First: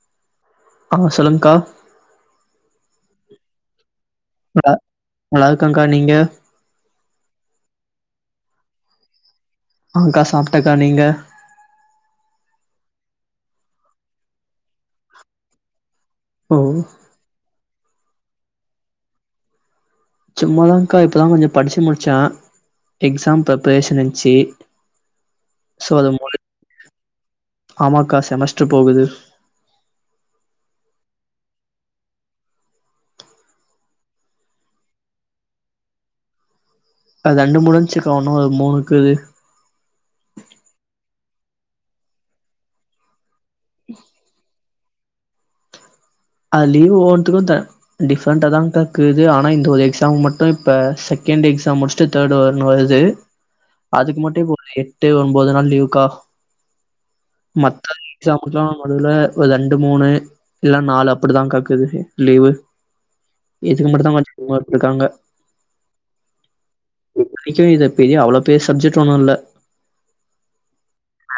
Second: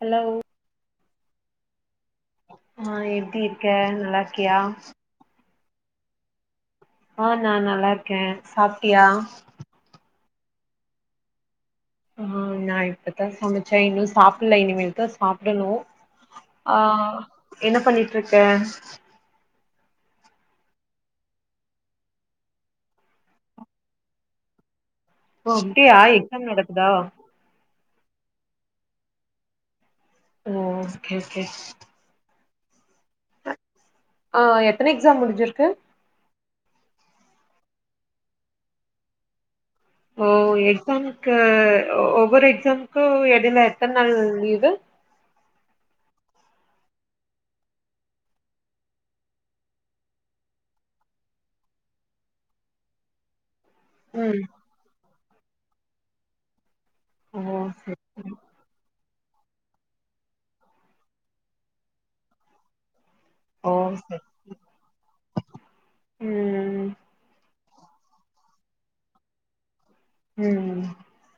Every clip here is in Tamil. ஹலோவ் ஆமா சொல்லுங்க்கா ஆ எப்டி இருக்க நல்லாரு நா நல்லா இருக்கங்க்கா நீங்க ஆ நா நல்லா இருக்கே சாப்டியா ஆங்க்கா சாப்டக்கா நீங்க ஆ நா இப்பதா சமச்சே இன்னு சாப்பில்ல இனிமேல் தா சாப்டணு ஓ ஆ என்ன பண்ணிட்ருக்க சும்மாதாங்கா இப்பதா கொஞ்ச படிச்சு முடிச்சே எக்ஸாம் பெப்ரேஷன் இந்ச்சி ஓ அப்டியா எக்ஸாம் நடக்குதா ஆமாக்கா செமஸ்டர் போகுது ஓ ஓகே ஓகே ஆ எத்தன எக்ஸாம் முடிஞ்சிருக்கு அது ரெண்டு முடுஞ்ச்சுக்கா உன்னு ஒரு மூணுக்குது ஓ எக்ஸாம்க்கு ஒவ்வொரு எக்ஸாம்க்கு எடைல எத்தன் நாள் லீவு அ லீவு ஒவ்வொன்த்துக்கு த டிஃப்ரெண்ட்டா தாங்க்காக்குது ஆனா இந்த ஒரு எக்ஸாம் மட்டு இப்ப செகண்டு் எக்ஸாம் முடிச்சிட்டு தேடு வர்ணு வருது அதுக்கு ம் மட்டும் இப்ப ஒரு எட்டு ஒம்போது நாள் லீவுக்கா ஓ மத்த செரி எக்ஸாம்க்குதா மொதல ஒரு ரெண்டு மூணு இல்ல நாலு அப்டிதாங்க்கா இக்குது லீவு ஓ இதுக்கு மட்டுந்தா செரி கொஞ்ச [inaudible] ருக்காங்க ம் இத்தனக்கி இது பெரிய அவ்ளோ பெரிய சப்ஜெக்ட் ஒன்னு இல்ல ம்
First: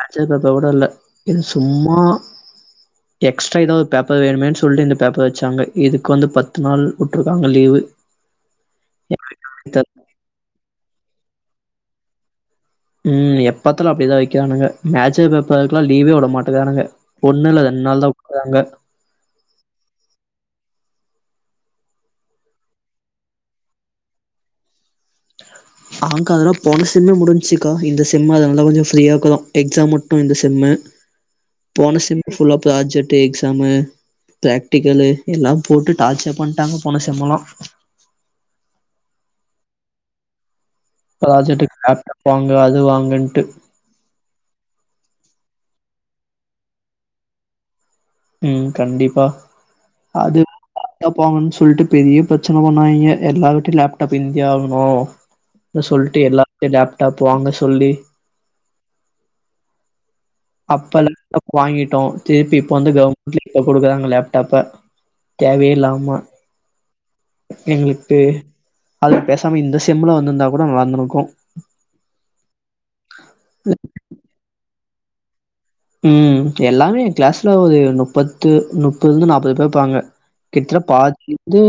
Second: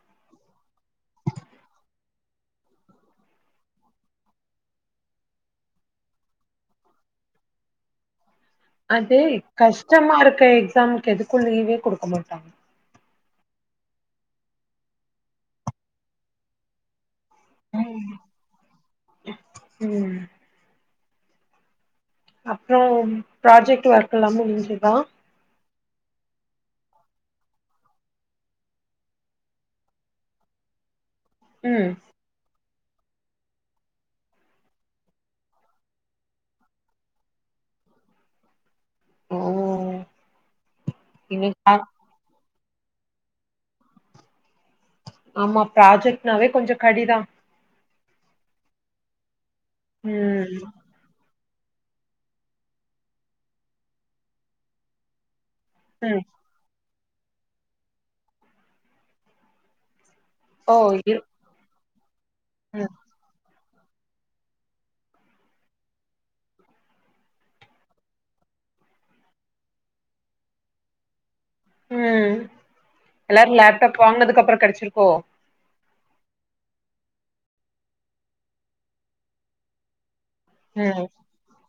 ஆன்சர் பேப்பர் கூட இல்ல இது சும்மா எக்ஸ்ட்ரா ஏதாது பேப்பர் வேணுமேன்னு சொல்ட்டு இந்த பேப்பர் வச்சாங்க இதுக்கு வந்து பத்து நாள் உட்ருக்காங்க லீவு அதே கஷ்டமா இருக்க எக்ஸாம்க்கு எதுக்கும் லீவே குடுக்க மாட்டாங்க ம் எப் பாத்தலு அப்டிதா வக்கிறானுங்க மேட்ச்சர் பேப்பருக்கெல்லா லீவே விட மாட்டேகிறானுங்க ஒண்ணு இல்ல ரெண் நாள்தா உட்ருராங்க ம் அப்புறொ ப்ராஜெக்ட் ஒர்க் எல்லாமே முடிஞ்சுதா ஆங்க்கா அதெல்லா போன செம்மே முடிஞ்ச்சுக்கா இந்த செம் அதனாலதா கொஞ்ச ஃப்ரீயாருக்குறோ எக்ஸாம் மட்டு இந்த செம்மு ம் போன செம்மு ஃபுல்லா ப்ராஜட்டு எக்ஸாமு பிராக்டிக்கலு எல்லா போட்டு டார்ச்சர் பண்ட்டாங்க போன செம்லா ஓ இன்னு ஆ ப்ராஜெட்டுக்கு லேப்டாப் வாங்கு அது வாங்குன்ட்டு ஆமா ப்ராஜெக்ட்னாவே கொஞ்ச கடிதா ம் கண்டிப்பா அது ம் போங்கன்னு சொல்ட்டு பெரிய பிரச்சன பண்ணாய்ங்க எல்லாருட்டயு லேப்டாப் இருந்தே ஆகணு அது சொல்ட்டு ம் எல்லாத்தையு லேப்டாப் வாங்க சொல்லி ஓ அப்ப இரு லேப்டாப் வாங்கிட்டோ திருப்பி இப்ப வந்து ம் கவுர்மெண்ட்ல இப்போ குடுக்குறாங்க லேப்டாப்ப தேவயே இல்லாம எங்களுக்கு அதுக்கு பேசாம இந்த செம்ல வந்துருந்தா கூட நல்லாருந்துருக்கு ம் எல்லாரு லேப்டாப் வாங்கனதுக்கு அப்புற கெடைச்சிருக்கோ ம் எல்லாமே ஏ கிளாஸ்ல ஒரு முப்பத்து முப்பதுல இருந்து நாப்பது பேர் இப்பாங்க கிற்ற ம் பாதிவந்து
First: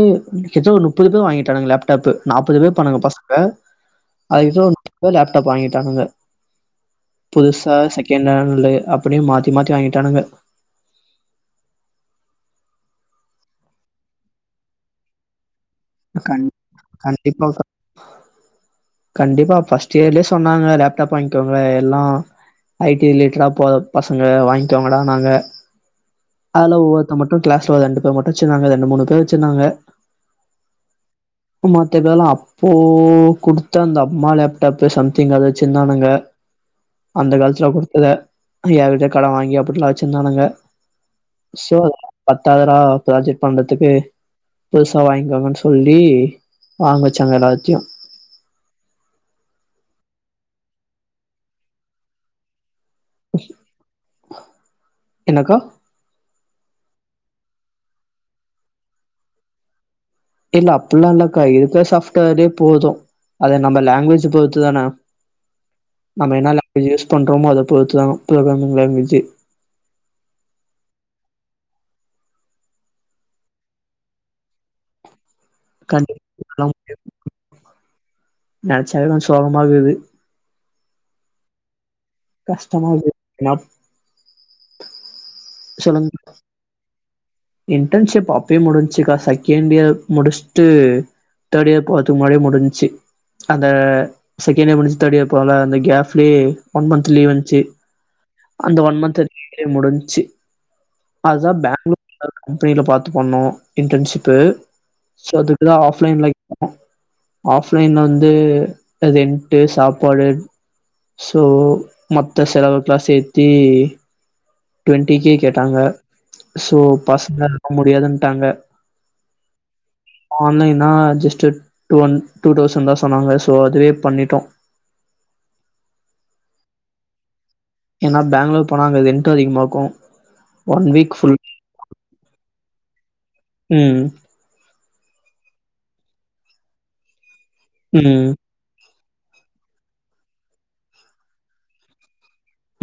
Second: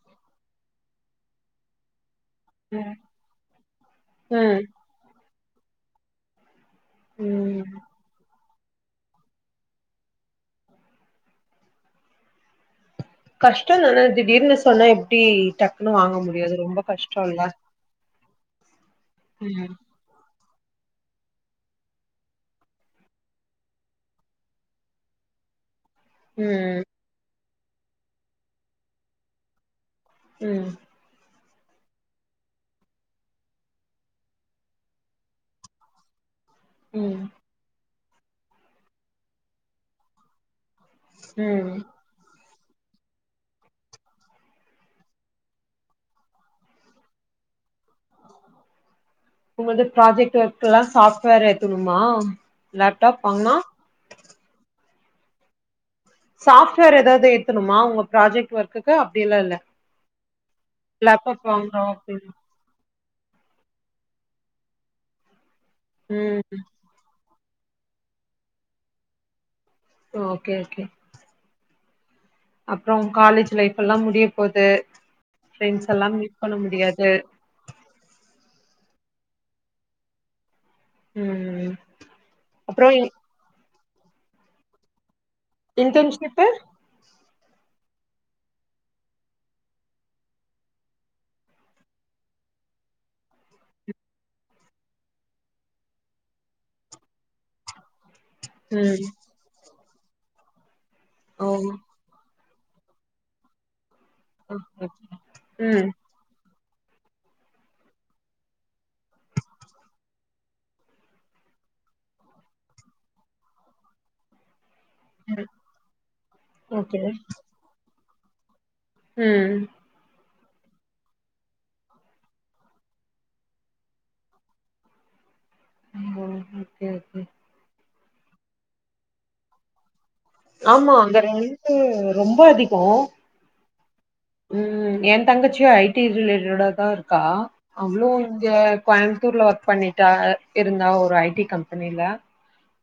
கிற்ற ஒரு முப்பது பேர் வாங்கிட்டானுங்க லேப் டாப்பு நாப்பது பேர் ம் இருப்பாணுங்க பசங்க அதுக்கிட்ட [inaudible] லேப்டாப் வாங்கிட்டானுங்க ம் புதுசா செகண்ட் ஹேண்ட்ல அப்டியே மாத்தி மாத்தி வாங்கிட்டானுங்க கஷ்ட தான திடீர்னு சொன்னா எப்டி டக்குன்னு வாங்க கண் முடியு அது ரொம்ப கஷ்ட இல்ல கண்டிப்பா கண்டிப்பா ஃபஸ்ட் இயர்லயே சொன்னாங்க லேப்டாப் வாங்கிக்கங்க எல்லா ஐ டி ரிலேட்டடா போற பசங்க வாங்கிக்கோங்கடான்னாங்க ம் அதுல ஒவ்வொருத்த மட்டு கிளாஸ்ல ஒரு ரெண்டு பேர் மட்டு வச்சிருந்தாங்க ரெண்டு மூணு பேர் மட்டு வச்சிருந்தாங்க ம் மத்ததெல்லா அப்போ குடுத்த அந்த அம்மா லேப்டாப்பு சம்திங் அத வச்சுந்தானுங்க ம் அந்த காலத்துல குடுத்தத யார்கிட்டயோ கடன் வாங்கி அப்டில்லா வச்சிருந்தானுங்க ம் சோர் பத்தாதுரா ப்ராஜெக்ட் பண்றதுக்கு புதுசா வாங்கிக்கோங்கன்னு சொல்லி வாங்க வச்சாங்க எல்லாத்தையு உங்களுது ப்ராஜெக்ட் ஒர்க் எல்லா சாஃப்ட்வேர் ஏத்தணுமா லேப்டாப் வாங்குனா என்னக்கா சாஃப்ட்வேர் ஏதாது ஏத்துணுமா உங்க ப்ராஜெக்ட் ஒர்க்குக்கு அப்டியெல்லா இல்ல இல்ல அப்பில்லா இல்லக்கா லேப்டாப் வாங்குறோ இருக்கற அப்டின்னு சாஃப்ட்வேர்லே போது அது நம்ம லாங்குவேஜ் பொறுத்து தான நம்ம என்ன ம் லாங்குவேஜ் யூஸ் பண்றோமோ அத பொறுத்து தா ப்ரோக்ராமிங் லாங்குவேஜு ஓகே ஓகே அப்றோம் காலேஜ் லைஃப்ல்லா முடிய போது ப்ரெண்ட்ஸ்ல்லா மீட் பண்ண கண்டிப்பா முடியு முடியாது நெனச்சாவே எனக் சோகமாகுது ம் ம் கஷ்டமா இருக்கு மார்ஸ் இன்டன்ஷிப்ட்ட இன்டர்ன்ஷிப்பு அப்பயே முடிஞ்சுக்கா செகண்ட் இயர் முடிஷ்ட்டு தேர்ட் இயர் போறதுக்கு முன்னாடியே முடிஞ்ச்சு அந்த செகண்ட் இயர் முடிச்சு தேர்ட் இயர் போறல்ல அந்த கேஃப்லயே ஒன் மந்த் லீவ் வந்ச்சு அந்த ஒன் ம் மந்த் லீவ்லயே முடிஞ்ச்சு ஓ அதுதா பேங்களூர் எதாது கம்பெனியில பாத்து பண்ணோ இன்டர்ன்ஷிப்பு ஓகே சோ அதுக்குதா ம் ஆஃப்லைன்ல ஆஃப்லைன் வந்து ரென்ட்டு சாப்பாடு சோ மத்த செலவுக்லா சேத்தி டு்வெண்ட்டி கே ம் கேட்டாங்க சோ ஓகே பசங்க அதெல்லா முடியாதுன்ட்டாங்க ம் ஆன்லைனா just two and two thousand தா சொன்னாங்க சோ அதுவே பண்ணிட்டோ ம் ஓகே கேக்கு ஏன்னா பேங்களூர் போனா அங்க ரென்ட்டு அதிகமா இருக்கும் ஆமா அங்க ரென்ட்டு ரொம்ப அதிகம் ம் ம் என் தங்கச்சியு ஐ டி ரிலேட்டடா தா இருக்கா அவளு ம் இங்க கோயம்புத்தூர்ல ஒர்க் பண்ணிட்டா இருந்தா ஒரு ஐ டி கம்பெனில்ல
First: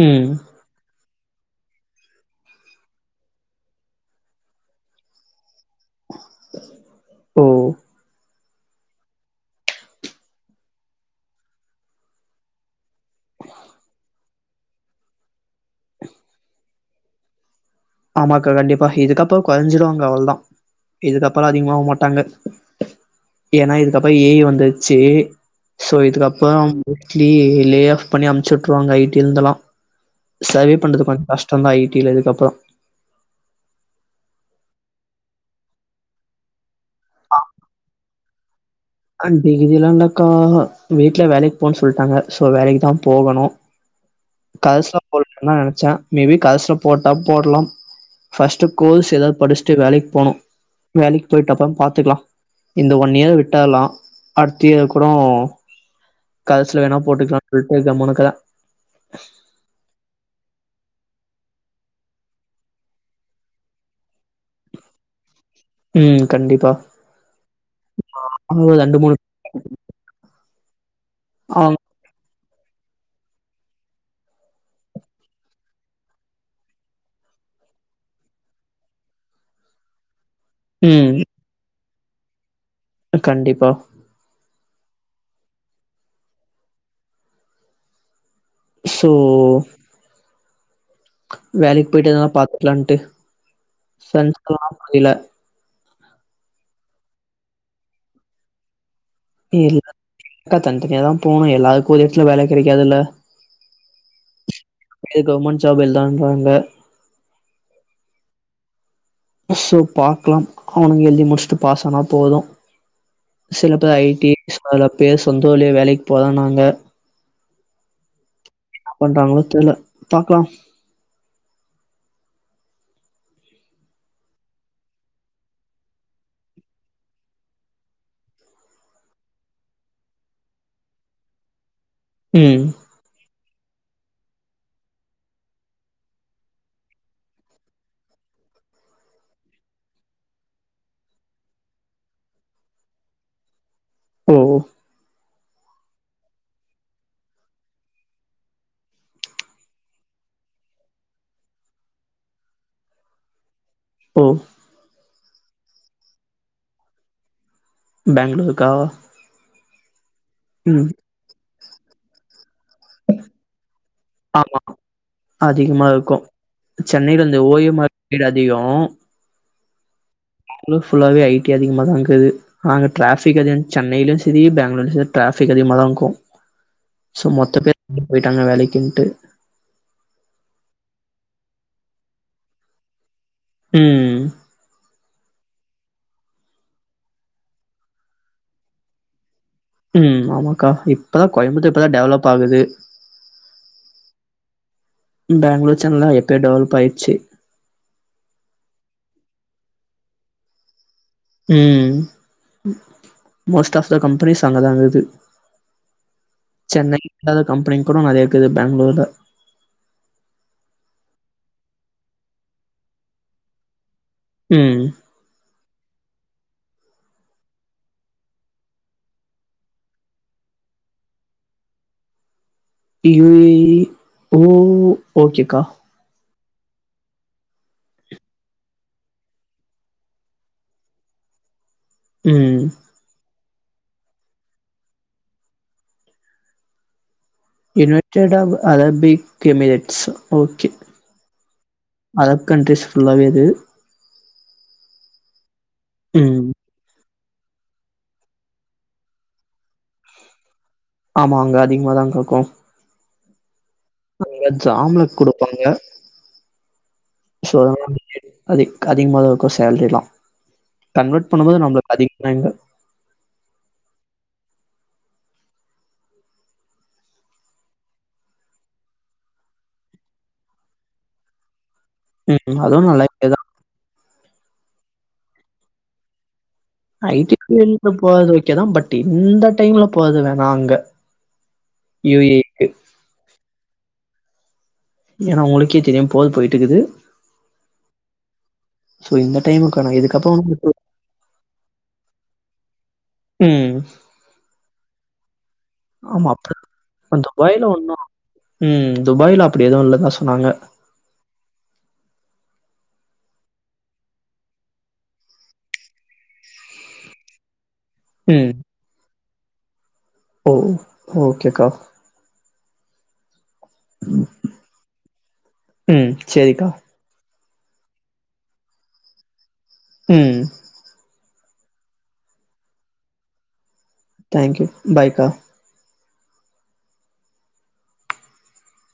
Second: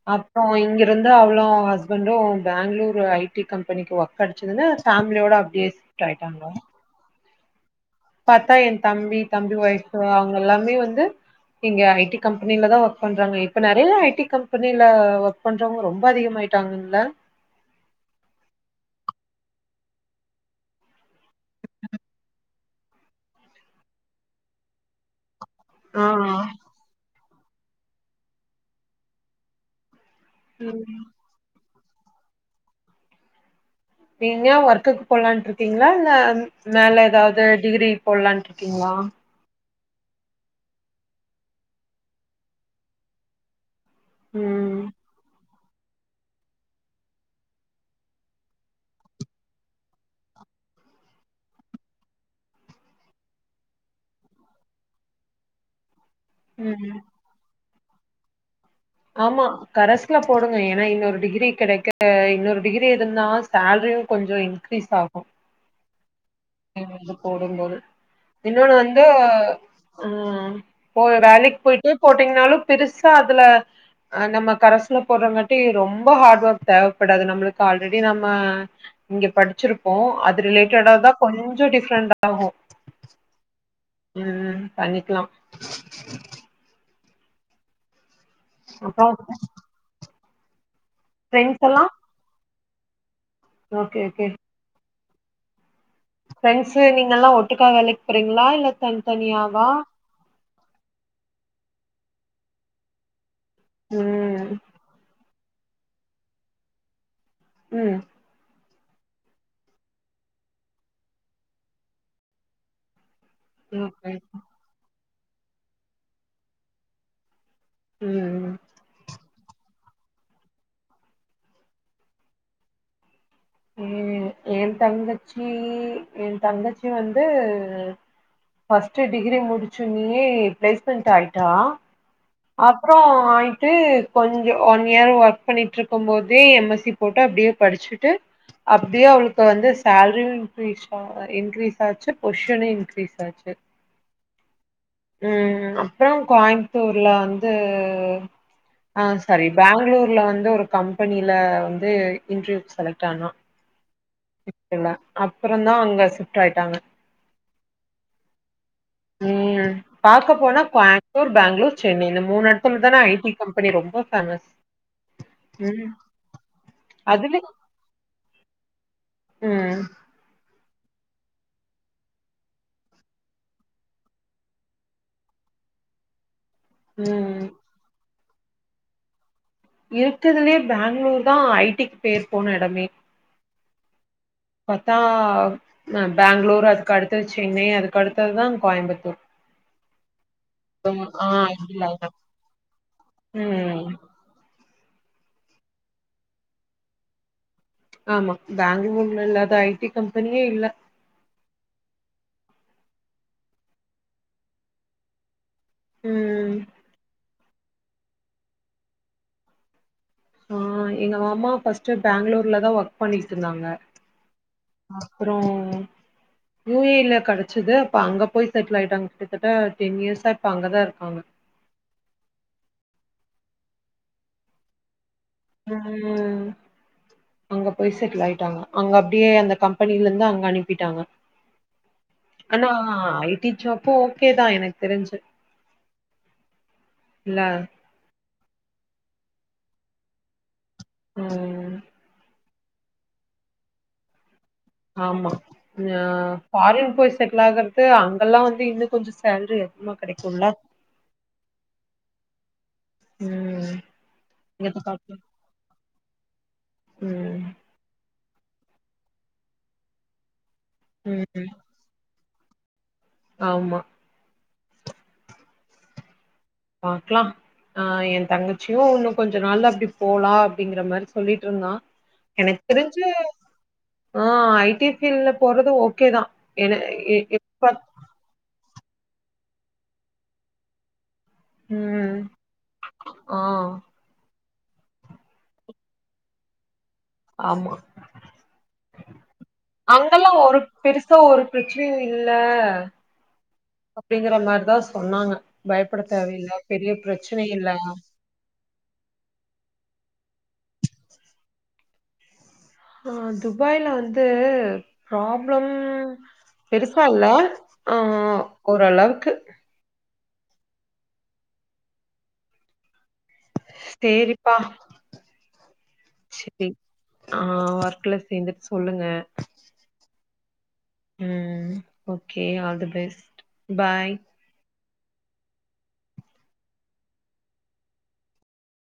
ம் அப்பவ் இங்கிருந் து அவுளு அவ ஹஸ்பண்ட்டும் பேங்ளூர்ல ஐ டி கம்பெனிக்கு ஒர்க் கடச்சதுனு பேமிலியோட அப்டியே ட் ஆய்ட்டாங்கா ம் பாத்தா என் தம்பி தம்பி ஒய்ஃப்பு அவுங்க எல்லாமே வந்து இங்க ஐ டி கம்பெனில்ல தா ஒர்க் பண்றாங்க இப்ப நெறைய ஐ டி கம்பெனில்ல ஒர்க் பண்றவங்க ரொம்ப அதிகமாயிட்டாங்ள ஆமாக்கா கண்டிப்பா இதுக்கப்றோ கொறஞ்சிருவாங்க அவுள்தா இதுக்கப்புறோ அதிகமா ஆவ் மாட்டாங்க ஏன்னா இதுக்கப்பறோ ஏ எ வந்துருச்சி சோ ஆ இதுக்கப்றோ மோஸ்ட்லி லே ஆஃப் பண்ணி அம்ச்சு உட்ருவாங்க ஐ டிலந்துலா சர்வே ம் பண்றது கொஞ் கஷ்டந்தா ஐ டி ல இதுக்கப்பறோ நீங்க ஒர்க்குக்கு போலான்ட் இருக்கீங்ளா இல்ல மேல எதாவ்து டிகிரி போல்லான்ட்டு இருக்கீங்ளா அ டிகிரில்லா இல்லக்கா வீட்ல வேலைக்கு போன் சொல்ட்டாங்க சோ வேலைக்கு தா போகணு ம் கரஸ்ல போல் தா நெனச்ச மேபி கரஸ்ல போட்டா போட்லாம் ஃபர்ஸ்ட்டு கோர்ஸ் எதாவ்து படிஷ்ட்டு வேலைக் போணு வேலைக் போய்ட்டு அப்றம் பாத்துக்லா இந்த ஒன் இயர் விட்டால்லா அடுத்த இயர் கூட கரஸ்ல ம் வேணா போட்டுக்லாம் விட்டு கம்முன்னுக்குற ஆமா கரஸ்ல போடுங்க ஏன்னா இன்னொரு டிகிரி கெடைக்க இன்னொரு டிகிரி இருந்தா சேல்ரியும் கொஞ்சோ இன்க்ரீஸ் ஆகும் ம் கண்டிப்பா எழுந்து வந்து போடுன்பாரு இன்னொன்னு அவங்க ரெண்டு வந்து மூணு ம் போய் வேலைக்கு அவங்க போய்ட்டு போட்டீங்ன்னாலும் பெருசா அதுல அ நம்ம கரஸ்ல போட்றங்காட்டி ரொம்ப ஹார்ட் ஒர்க் தேவப்படாது நம்ளுக்கு ஆல்ரெடி நம்ம இங்க படிச்சிர்ப்போம் அது ரிலேட்டடாதா ம் கொஞ்ச டிஃப்ரெண்ட் ஆகு கண்டிப்பா ம் ம் பண்ணிக்லாம் அப்றோ சோ ஃப்ரெண்ட்ஸ் எல்லா வேலைக் போய்ட்டு தா பாத்துக்லான்ட்டு ஓகே ஓகே சன் [unintelligible] முடில ப்ரெண்ட்ஸ் நீங்கலா ஒட்டுக்கா வேலைக் போறீங்களா இல்ல தனி தனியாவா அக்கா தன் தனியா தா போணு எல்லருக்கு ஓரே எடத்துல வேல கெடைக்காதுல்ல ம் இது கவுமண்ட் ஜாப் எல்லான்றாங்க ம் ஸோ பாக்கலாம் அவுனுங்க எழுதி முடிச்சுட்டு பாஸ் ஆனா போது சில பேர் ஐ ஓகே டி சில பேர் சொந்த ஊர்லே வேலைக் போறன் நாங்க ம் ம் பண்றாங்களோ தெர்ல பாக்லாம் ம் என் தங்கச்சி என் தங்கச்சி வந்து ஃபர்ஸ்ட்டு டிகிரி முடிச்சுன்னியே பிளேஸ்மண்ட் ஆய்ட்டா [inaudible] பேய்ட்டு கொஞ்சோ ஒன் இயர் ஒர்க் பண்ணிட்ருக்கும் போதே எம் எஸ் சி போட்டு அப்டியே படிச்சுட்டு அப்டியே அவளுக்கு வந்து சால்ட்ரியு இன்கரீஸ் ஆவு அ இன்கிரீஸ் ஆச்சு பொஸிஷனு இன்க்ரீஸ் ஆச்சு ஓ ம் அப்றோ கோய்ம்த்தூர்ல வந்து ஆ சாரி பெங்களூர்ல வந்து ஒரு கம்பெனில வந்து இன்டர்வியூ செலக்ட் ஆனா ஓ எல்லா அப்பறந்தா அங்க ஷிப்ட் ஆய்ட்டாங்க பெங்லூர்க்கா ம் பாக்க போனா கோயம்பத்தூர் பெங்ளூர் சென்னை இந்த மூணு எடத்துல தான ஐ டி கம்பெனி ரொம்ப பேமஸ் ஆமா அதிகமா இருக்கு சென்னைல அதுல இருந்த ஓ எம் ஆர் [unintelligible] அதிகோ ம் இன்னு ஃபுல்லாவே ஐ டி அதிகமா தாங்குது அங்க டிராஃபிக் [unintelligible] சென்னையிலு சரி பெங்களூர்லியு சரி டிராபிக் அதிகமா தா க்கு சோ ம். மொத்த பேர் [unintelligible] போலைக்கின்ட்டு இருக்கதுலயே பெங்களூர் தா ஐ டி க்கு பேர் போன எடமே ம் பத்தா ம பெங்களூர் அதுக்கடுத்த சென்னை அதுக்கடுத்ததுதா கோயம்புத்தூர் ம் ஆமாக்கா இப்பதா ஆ. கோயம்புத்தூர் இப்பதா டெவலப் ஆகுது ம். பெங்களூர் செனலா எப்பயோ டெவலப் அயிட்ச்சு ஆமா பெங்லூர்ல இல்லாத ஐ டி கம்பெனியே இல்ல ம் மொஸ்ட் ஆஃப் த கம்பெனிஸ் அங்க தா இக்குது ம் சென்னை இல்லாத கம்பெனி கூட நறைய இருக்குது பெங்ளூர்ல ஆ எங்க மாமா ஃபர்ஸ்ட்டு பெங்ளூர்ல தா ஒர்க் பண்ணிட்ருந்தாங்க ம் அப்பரோ யுஏல கிடைச்சது அப்ப அங்க போய் செட்டில் ஆயிட்டாங்க கிட்டத்தட்ட டென் இயர்ஸா இப்ப அங்கதா இருக்காங்க ஊவி ஓ ஓகேக்கா ம் அங்க போய் செட்டில் ஆயிட்டாங்க அங்க அப்டியே அந்த கம்பெனியில இருந்து அங்க அனுப்பிட்டாங்க ம் அண்ணா ஐ டி ஜாபு ஓகேதா எனக்கு தெரிஞ்சு இல்ல ுனனைட்டட் அ அரபிக எமிரேட்ஸ் ஓகே ஹம் அரபப் கண்ட்ரிஸ் ஃுல்லாவே இது ஆமா ம் ஃபாரின் போய் செட்டில் ஆகாரத்துக்கு அங்கெல்லா வந்து இன்னு கொஞ்ச சேல்ரி அதிகமா கிடைக்கும்ல ஆமா அங்க அதிகமாதா கேக்கும் ம் அங்க ம் ஜாம்ல குடுப்பாங்க சோ [unintelligible] அதிக அதிகமாகா இருக்கும் சேல்ரிலா கன்வெர்ட் ம் பண்ணும்போது நம்மளுக்கு அதிகமாக இங்க ஆமா பாக்கலா ஆஹ் எய தங்கச்சியு இன்னு கொஞ்ச நாள்ல அப்டி போலா அப்டிங்கிற மாதிரி சொல்லிட்டு இருந்தா ம். எனக்கு அதுவும் நல்ல தெரிஞ்சு ஐடியா தான். ஆஹ் ஐடி பீல்டல போறது ஓகே தா என எ ஐடி எப்ப பீல்டுல போரது ஓகேதா பட் இந்த டைம்ல போரது வேணா அங்க. யூ ம் ஏ ஆ ஏன்னா உங்களுக்கே தெரியு போர் போய்ட்டு இருக்குது ஆமா சோ இந்த டைமுக்கான அங்கல்லா இதுக்கப்புறம் ஒரு உங்களுக்கு பெருசு சா ஒரு பிரச்சனையு இல்ல ம் அப்டிங்கற மாதிரிதா சொன்னாங்க பயப்பட ஆமா தேவையில்ல அப்ப பெரிய பிரச்சன துபாய்ல இல்ல ஒண்ணும் ம் துபாயில் அப்டி எதுவும் இல்ல தா சொன்னாங்க ஆஹ துபாய்ல வந்து பராப்ளம் பெருசா இல்ல ஆ ம் ஓரளவுக்கு ஓ ஓகேக்கா சேரிப்பா ம். சேரி சரிக்கா. ஆஹ் ஒர்க்ல சேர்ந்துட்டு சொல்லுங்க ம் ம் okay all the best bye thank you பாயக்கா